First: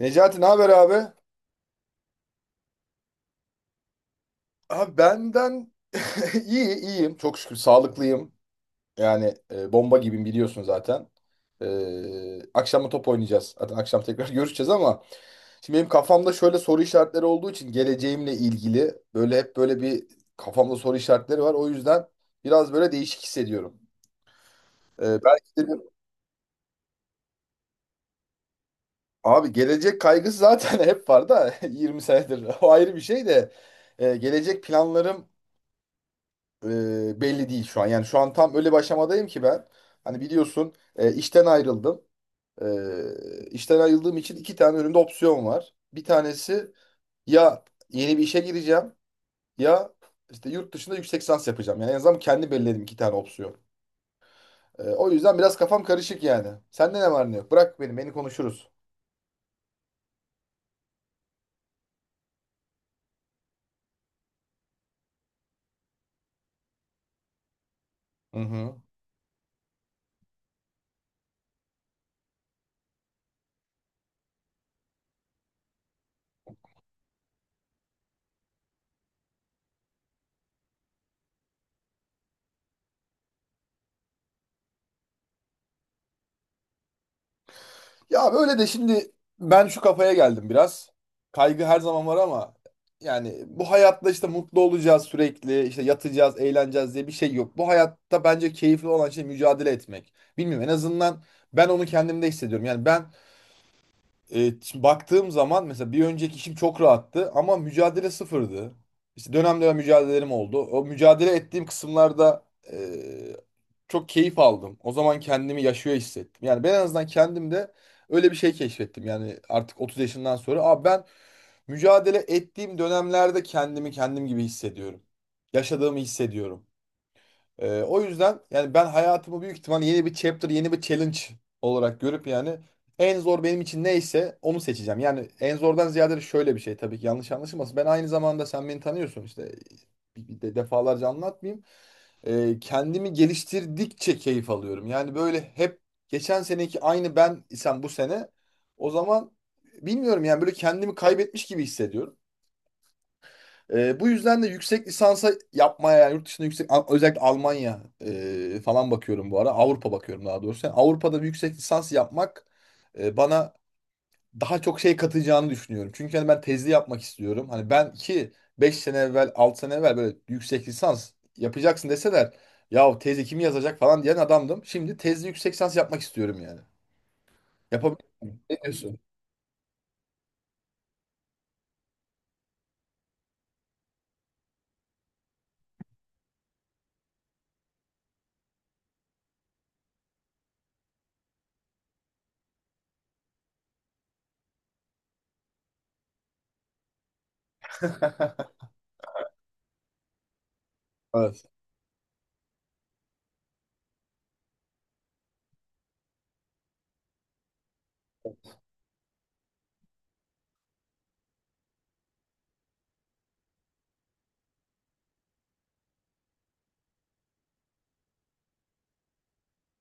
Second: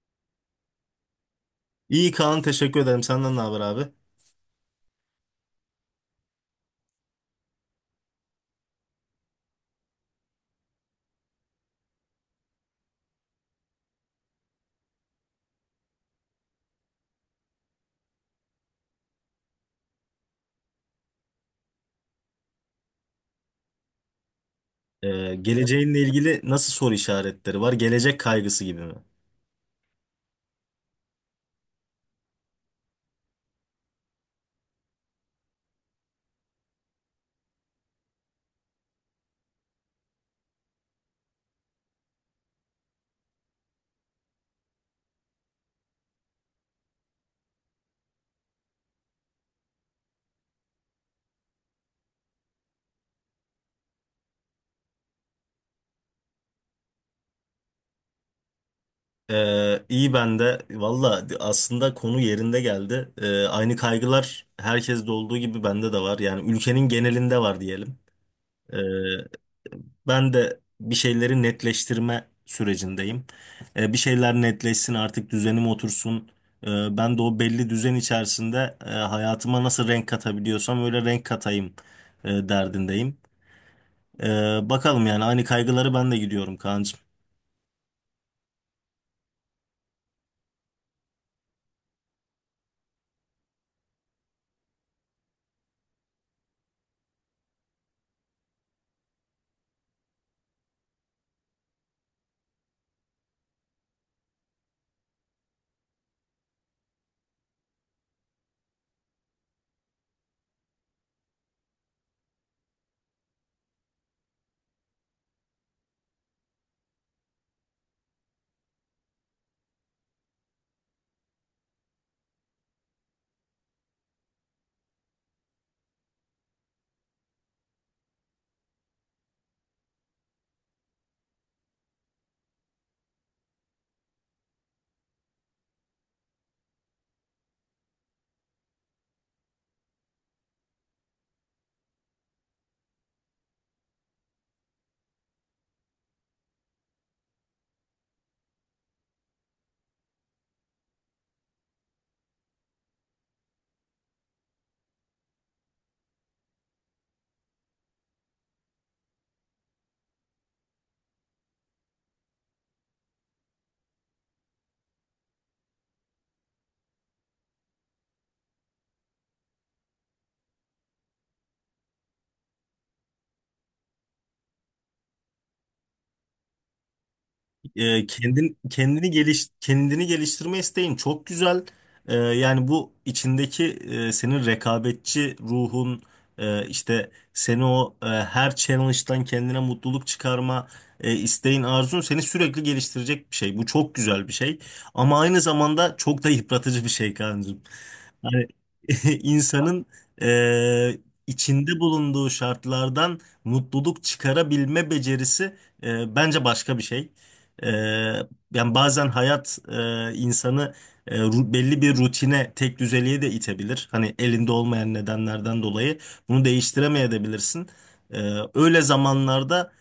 Necati ne haber abi? İyi Kaan teşekkür ederim. Senden ne haber abi? Abi benden iyi iyiyim, çok şükür sağlıklıyım. Yani bomba gibiyim biliyorsun zaten. Akşam da top oynayacağız. Zaten akşam tekrar görüşeceğiz ama şimdi benim kafamda şöyle soru işaretleri olduğu için, geleceğimle ilgili böyle hep böyle bir kafamda soru işaretleri var. O yüzden biraz böyle değişik hissediyorum. E, belki de bir- Geleceğinle ilgili nasıl soru işaretleri var? Gelecek kaygısı gibi mi? Abi, gelecek kaygısı zaten hep var da, 20 senedir o ayrı bir şey de. Gelecek planlarım belli değil şu an. Yani şu an tam öyle bir aşamadayım ki ben. Hani biliyorsun, işten ayrıldım. İşten ayrıldığım için iki tane önümde opsiyon var. Bir tanesi, ya yeni bir işe gireceğim, ya işte yurt dışında yüksek lisans yapacağım. Yani en azından kendi belirledim iki tane opsiyon. O yüzden biraz kafam karışık yani. Sende ne var ne yok? Bırak beni, beni konuşuruz. İyi ben de. Valla aslında konu yerinde geldi. Aynı kaygılar herkeste olduğu gibi bende de var. Yani ülkenin genelinde var diyelim. Hı Ee, hı. Ben de bir şeyleri netleştirme sürecindeyim. Bir şeyler netleşsin artık düzenim otursun. Ben de o belli düzen içerisinde hayatıma nasıl renk katabiliyorsam öyle renk katayım derdindeyim. Bakalım yani aynı kaygıları ben de gidiyorum Kaan'cığım. Ya böyle de şimdi ben şu kafaya geldim biraz. Kaygı her zaman var, ama yani bu hayatta işte mutlu olacağız sürekli, işte yatacağız, eğleneceğiz diye bir şey yok. Bu hayatta bence keyifli olan şey mücadele etmek. Bilmiyorum, en azından ben onu kendimde hissediyorum. Yani ben, şimdi baktığım zaman mesela bir önceki işim çok rahattı ama mücadele sıfırdı. İşte dönem dönem mücadelelerim oldu. O mücadele ettiğim kısımlarda, e, çok keyif aldım. O zaman kendimi yaşıyor hissettim. Yani ben en azından kendimde öyle bir şey keşfettim. Yani artık 30 yaşından sonra abi, ben mücadele ettiğim dönemlerde kendimi kendim gibi hissediyorum. Yaşadığımı hissediyorum. O yüzden yani ben hayatımı büyük ihtimal yeni bir chapter, yeni bir challenge olarak görüp, yani en zor benim için neyse onu seçeceğim. Yani en zordan ziyade de şöyle bir şey, tabii ki yanlış anlaşılmasın. Ben aynı zamanda sen beni tanıyorsun işte, bir de defalarca anlatmayayım. Kendimi geliştirdikçe keyif alıyorum. Yani böyle hep geçen seneki aynı ben isem bu sene, o zaman bilmiyorum yani, böyle kendimi kaybetmiş gibi hissediyorum. Bu yüzden de yüksek lisansa yapmaya, yani yurt dışında, özellikle Almanya falan bakıyorum bu ara. Avrupa bakıyorum daha doğrusu. Yani Avrupa'da bir yüksek lisans yapmak bana daha çok şey katacağını düşünüyorum. Çünkü hani ben tezli yapmak istiyorum. Hani ben ki 5 sene evvel, 6 sene evvel böyle yüksek lisans yapacaksın deseler, ya tezi kim yazacak falan diyen adamdım. Şimdi tezli yüksek lisans yapmak istiyorum yani. Yapabilir miyim? Ne diyorsun? Kendini geliştirme isteğin çok güzel. Yani bu içindeki senin rekabetçi ruhun işte seni her challenge'dan kendine mutluluk çıkarma isteğin arzun seni sürekli geliştirecek bir şey. Bu çok güzel bir şey. Ama aynı zamanda çok da yıpratıcı bir şey Kaan'cığım. Hani insanın eee, Evet. içinde bulunduğu şartlardan mutluluk çıkarabilme becerisi bence başka bir şey. Eee, Yani bazen hayat insanı belli bir rutine, tek düzeliğe de itebilir. Hani elinde olmayan nedenlerden dolayı bunu değiştiremeyebilirsin. Öyle zamanlarda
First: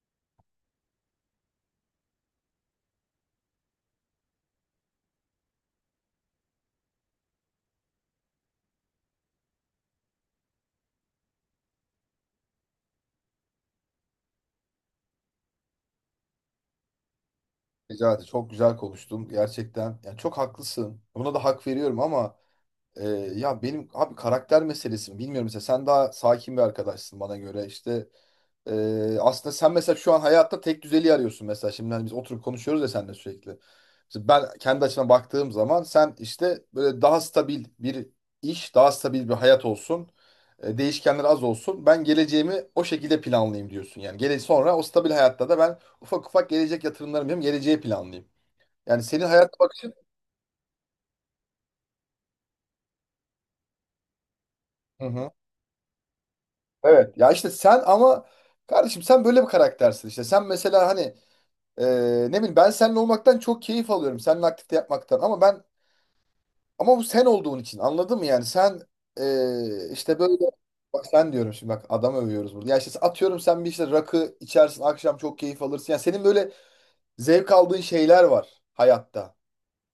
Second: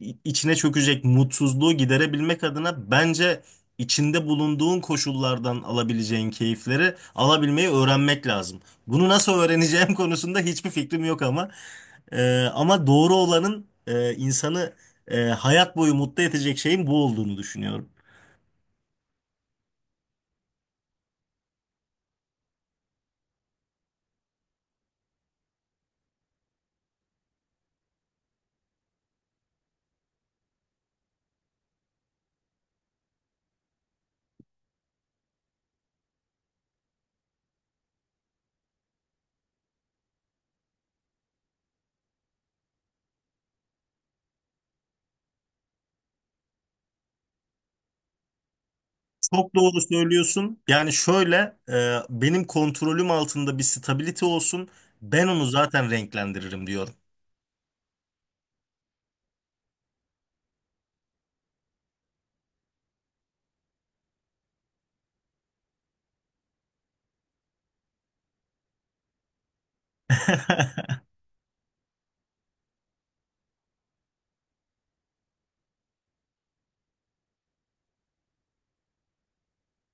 içine çökecek mutsuzluğu giderebilmek adına bence içinde bulunduğun koşullardan alabileceğin keyifleri alabilmeyi öğrenmek lazım. Bunu nasıl öğreneceğim konusunda hiçbir fikrim yok ama ama doğru olanın insanı hayat boyu mutlu edecek şeyin bu olduğunu düşünüyorum. Necati çok güzel konuştun gerçekten. Yani çok haklısın. Buna da hak veriyorum, ama Ee, ya benim abi karakter meselesi mi bilmiyorum, mesela sen daha sakin bir arkadaşsın bana göre işte. Aslında sen mesela şu an hayatta tek düzeliği arıyorsun, mesela şimdi hani biz oturup konuşuyoruz ya seninle sürekli. Mesela ben kendi açımdan baktığım zaman sen işte böyle daha stabil bir iş, daha stabil bir hayat olsun, değişkenler az olsun, ben geleceğimi o şekilde planlayayım diyorsun yani, gele sonra o stabil hayatta da ben ufak ufak gelecek yatırımlarımı yapayım, geleceği planlayayım, yani senin Çok hayat doğru bakışın. söylüyorsun. Yani şöyle benim kontrolüm altında bir stability olsun. Hı Ben hı. onu zaten renklendiririm diyorum. Evet ya, işte sen ama kardeşim, sen böyle bir karaktersin işte. Sen mesela hani, e, ne bileyim, ben seninle olmaktan çok keyif alıyorum. Seninle aktifte yapmaktan, ama ben, ama bu sen olduğun için, anladın mı yani? Sen işte böyle, bak sen diyorum şimdi, bak adam övüyoruz burada. Ya işte atıyorum sen bir işte rakı içersin akşam, çok keyif alırsın. Yani senin böyle zevk aldığın şeyler var hayatta.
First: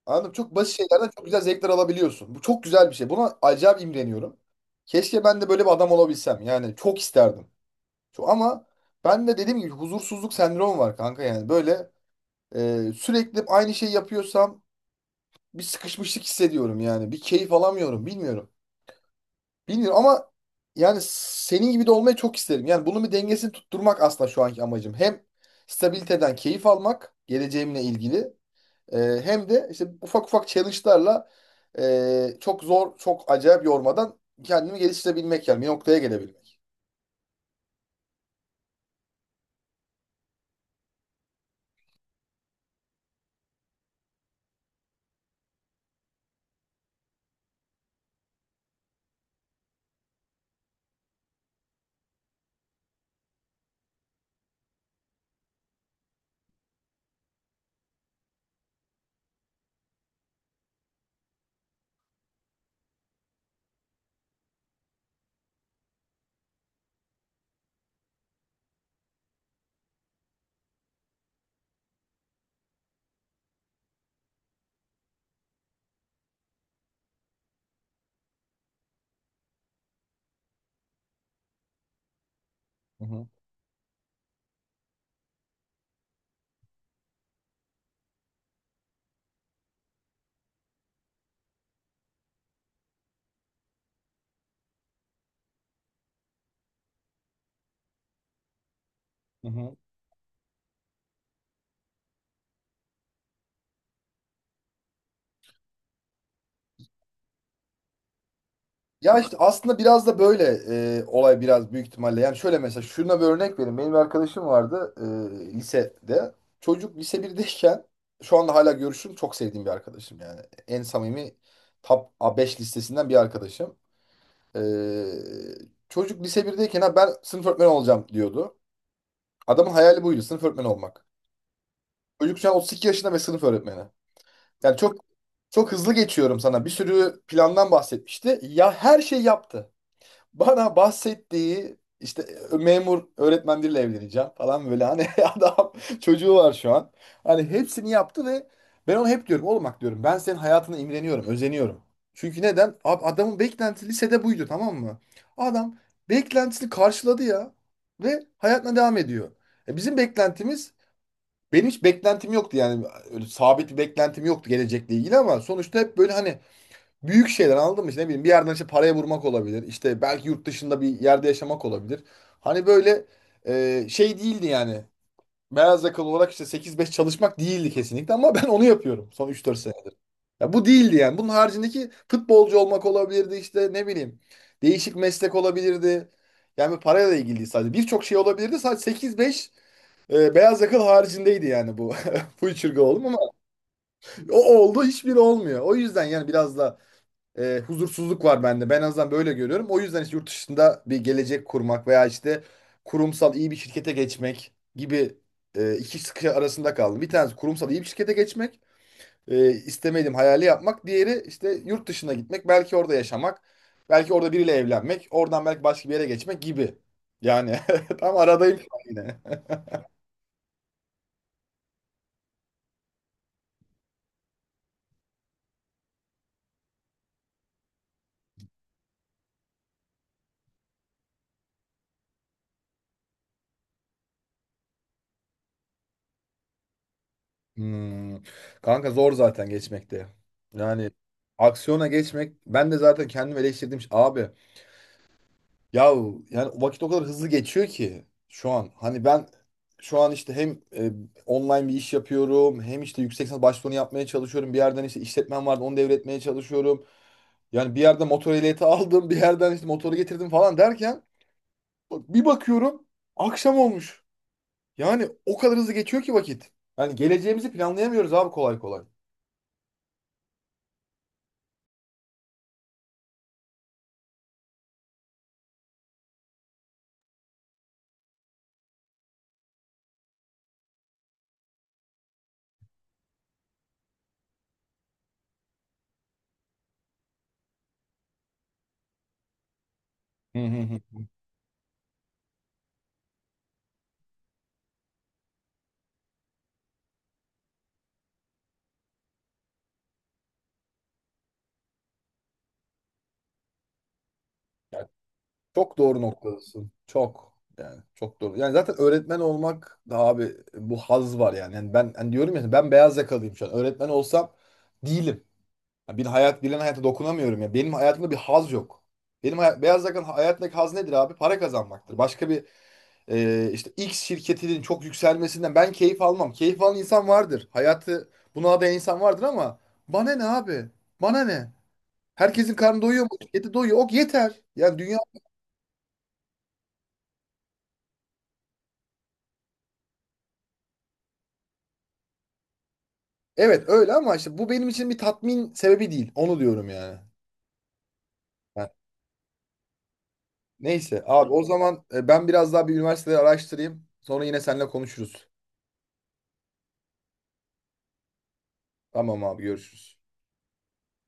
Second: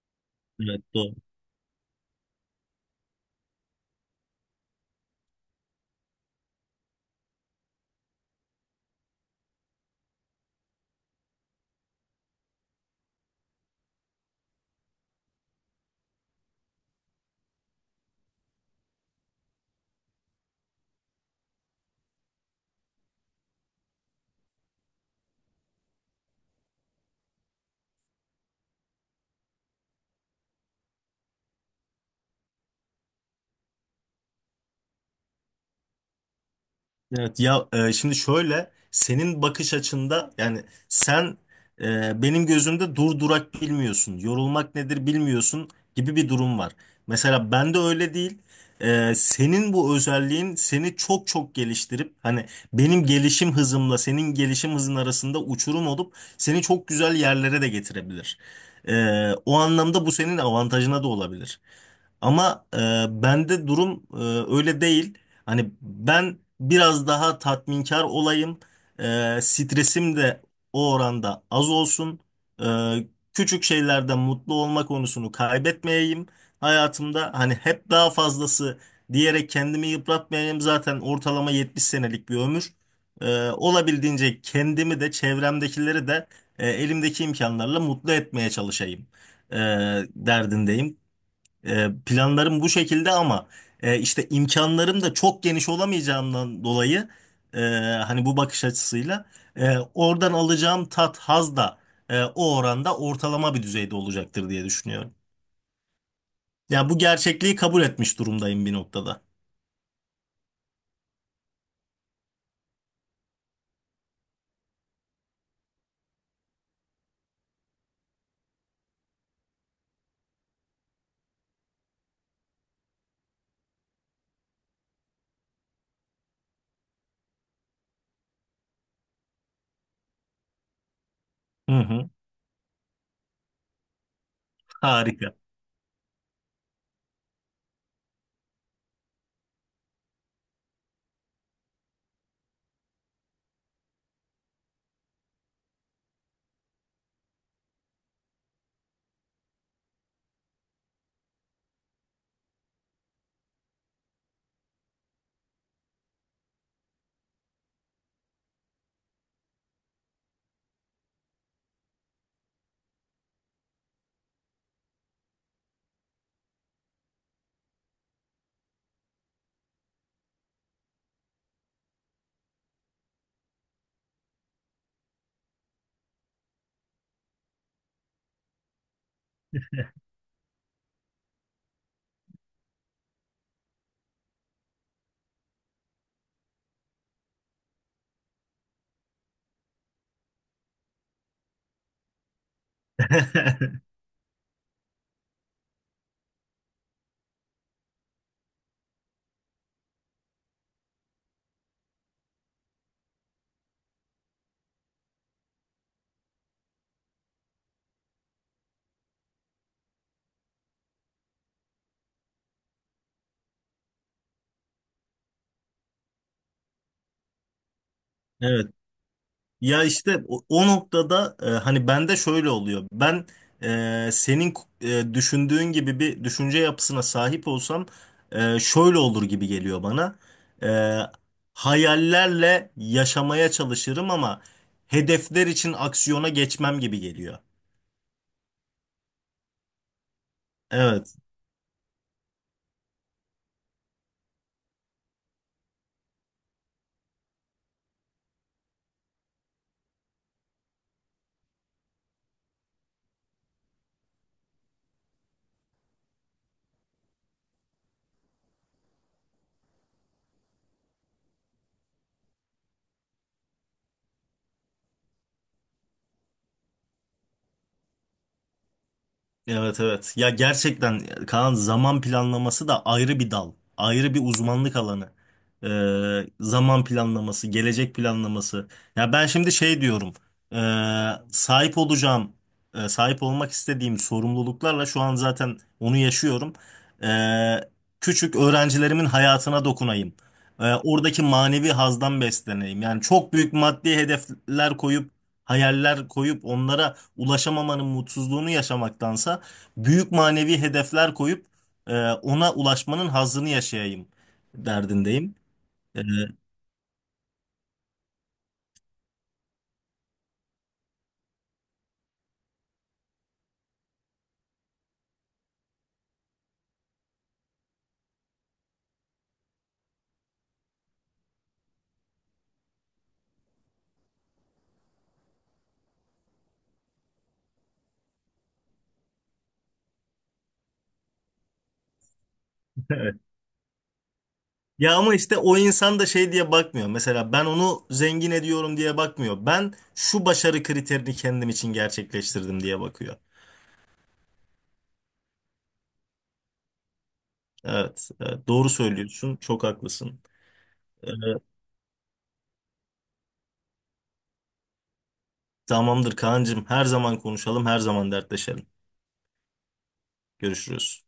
Anladın mı? Çok basit Evet, şeylerden doğru. çok güzel zevkler alabiliyorsun. Bu çok güzel bir şey. Buna acayip imreniyorum. Keşke ben de böyle bir adam olabilsem. Yani çok isterdim. Ama ben de dediğim gibi huzursuzluk sendromu var kanka yani. Böyle, sürekli aynı şeyi yapıyorsam bir sıkışmışlık hissediyorum yani. Bir keyif alamıyorum, bilmiyorum. Bilmiyorum ama yani senin gibi de olmayı çok isterim. Yani bunun bir dengesini tutturmak aslında şu anki amacım. Hem stabiliteden keyif almak geleceğimle ilgili, e, hem de işte ufak ufak challenge'larla, çok zor, çok acayip yormadan kendimi geliştirebilmek, yani bir noktaya gelebilmek. Evet ya şimdi şöyle senin bakış açında yani sen benim gözümde dur durak bilmiyorsun, yorulmak nedir bilmiyorsun gibi bir durum var. Mesela ben de öyle değil. Senin bu özelliğin seni çok çok geliştirip hani benim gelişim hızımla senin gelişim hızın arasında uçurum olup seni çok güzel yerlere de getirebilir. E, O anlamda bu senin avantajına da olabilir. Ama bende durum öyle değil. Hani ben biraz daha tatminkar olayım. Stresim de o oranda az olsun. Ee, Küçük şeylerde mutlu olma konusunu kaybetmeyeyim. Hayatımda hani hep daha fazlası diyerek kendimi yıpratmayayım. Zaten ortalama 70 senelik bir ömür. Hı hı. Olabildiğince kendimi de çevremdekileri de elimdeki imkanlarla mutlu etmeye çalışayım. e, Derdindeyim. Planlarım bu şekilde ama işte imkanlarım da çok geniş olamayacağından dolayı e, hani bu bakış açısıyla Hı hı. Oradan alacağım tat, haz da o oranda ortalama bir düzeyde olacaktır diye düşünüyorum. Ya bu gerçekliği kabul etmiş durumdayım bir Ya noktada. işte aslında biraz da böyle, olay biraz büyük ihtimalle. Yani şöyle, mesela şuna bir örnek vereyim. Benim bir arkadaşım vardı, lisede. Çocuk lise birdeyken, şu anda hala görüşüm, çok sevdiğim bir arkadaşım yani. En samimi top A5 listesinden bir arkadaşım. E, Çocuk lise birdeyken ha, ben sınıf öğretmeni olacağım diyordu. Adamın hayali buydu, sınıf öğretmeni olmak. Hı hı. Çocuk şu an 32 yaşında ve sınıf öğretmeni. Yani çok Harika. çok hızlı geçiyorum sana. Bir sürü plandan bahsetmişti. Ya her şey yaptı. Bana bahsettiği işte memur öğretmen biriyle evleneceğim falan böyle hani adam, çocuğu var şu an. Hani hepsini yaptı ve ben ona hep diyorum, oğlum bak diyorum, ben senin hayatına imreniyorum, özeniyorum. Çünkü neden? Adamın beklentisi lisede buydu, tamam mı? Adam beklentisini karşıladı ya ve hayatına devam ediyor. E bizim beklentimiz Benim hiç beklentim yoktu yani, öyle sabit bir beklentim yoktu gelecekle ilgili, ama sonuçta hep böyle hani büyük şeyler, anladın mı? İşte ne bileyim, bir yerden işte paraya vurmak olabilir. İşte belki yurt dışında bir yerde yaşamak olabilir. Hani böyle, şey değildi yani. Beyaz yakalı olarak işte 8-5 çalışmak değildi kesinlikle, ama ben onu yapıyorum son 3 4 sene. Ya bu değildi yani. Bunun haricindeki futbolcu olmak olabilirdi, işte ne bileyim. Değişik meslek olabilirdi. Yani parayla ilgili değil sadece. Birçok şey olabilirdi. Sadece 8-5 beyaz yakalı haricindeydi yani bu. Bu çırgı oldum ama o oldu, hiçbiri olmuyor. O yüzden yani biraz da, huzursuzluk var bende. Ben en azından böyle görüyorum. O yüzden işte yurt dışında bir gelecek kurmak veya işte kurumsal iyi bir şirkete geçmek gibi, iki sıkı arasında kaldım. Bir tanesi kurumsal iyi bir şirkete geçmek, istemediğim hayali yapmak. Diğeri işte yurt dışına gitmek, belki orada yaşamak, belki orada biriyle evlenmek, oradan belki başka bir yere geçmek gibi. Yani tam aradayım şu Evet. an yine. Ya işte o noktada hani bende şöyle oluyor. Ben senin düşündüğün gibi bir düşünce yapısına sahip olsam şöyle olur gibi geliyor bana. E, Hayallerle yaşamaya çalışırım ama hedefler için aksiyona geçmem gibi geliyor. Hmm. Kanka zor zaten geçmekte. Yani Evet. aksiyona geçmek, ben de zaten kendimi eleştirdim. Abi, ya yani vakit o kadar hızlı geçiyor ki şu an. Hani ben şu an işte hem e, online bir iş yapıyorum, hem işte yüksek lisans başvurunu yapmaya çalışıyorum. Bir yerden işte işletmem vardı, onu devretmeye çalışıyorum. Yani bir yerden motor ehliyeti aldım, bir yerden işte motoru getirdim falan derken bir bakıyorum akşam olmuş. Yani o kadar hızlı geçiyor ki vakit. Yani geleceğimizi planlayamıyoruz abi, kolay kolay. Evet, evet. Ya gerçekten Kaan, zaman planlaması da ayrı bir dal. Ayrı bir uzmanlık alanı. Zaman planlaması, gelecek planlaması. Ya ben şimdi şey diyorum. ee, sahip olacağım, Sahip olmak istediğim sorumluluklarla şu an zaten onu yaşıyorum. Ee, Küçük öğrencilerimin hayatına dokunayım. Hı hı hı. Oradaki manevi hazdan besleneyim. Yani çok büyük maddi hedefler koyup, hayaller koyup onlara ulaşamamanın mutsuzluğunu yaşamaktansa büyük manevi hedefler koyup ona ulaşmanın hazzını yaşayayım derdindeyim. Çok E, doğru noktadasın. Çok. Yani çok doğru. Yani zaten öğretmen olmak da abi, bu haz var yani. Yani ben hani diyorum ya, ben beyaz yakalıyım şu an. Öğretmen olsam değilim. Ya bir hayat bilen hayata dokunamıyorum ya. Benim hayatımda bir haz yok. Benim hayat, beyaz yakalı hayattaki haz nedir abi? Para kazanmaktır. Başka bir, işte X şirketinin çok yükselmesinden ben keyif almam. Keyif alan insan vardır. Hayatı buna adayan insan vardır, ama bana ne abi? Bana ne? Herkesin karnı doyuyor mu? Evet. Şirketi doyuyor. Ok, yeter. Yani Ya dünya ama işte o insan da şey diye bakmıyor. Mesela ben onu zengin ediyorum diye bakmıyor. Ben şu başarı kriterini kendim için gerçekleştirdim diye bakıyor. Evet öyle, ama işte bu benim için bir tatmin sebebi değil. Onu diyorum yani. Evet, evet, Ha, doğru söylüyorsun. Çok haklısın. neyse E, abi, o zaman ben biraz daha bir üniversiteleri araştırayım. Sonra yine seninle konuşuruz. Tamamdır Kaan'cığım. Her zaman konuşalım, her zaman dertleşelim. Tamam abi, görüşürüz. Görüşürüz.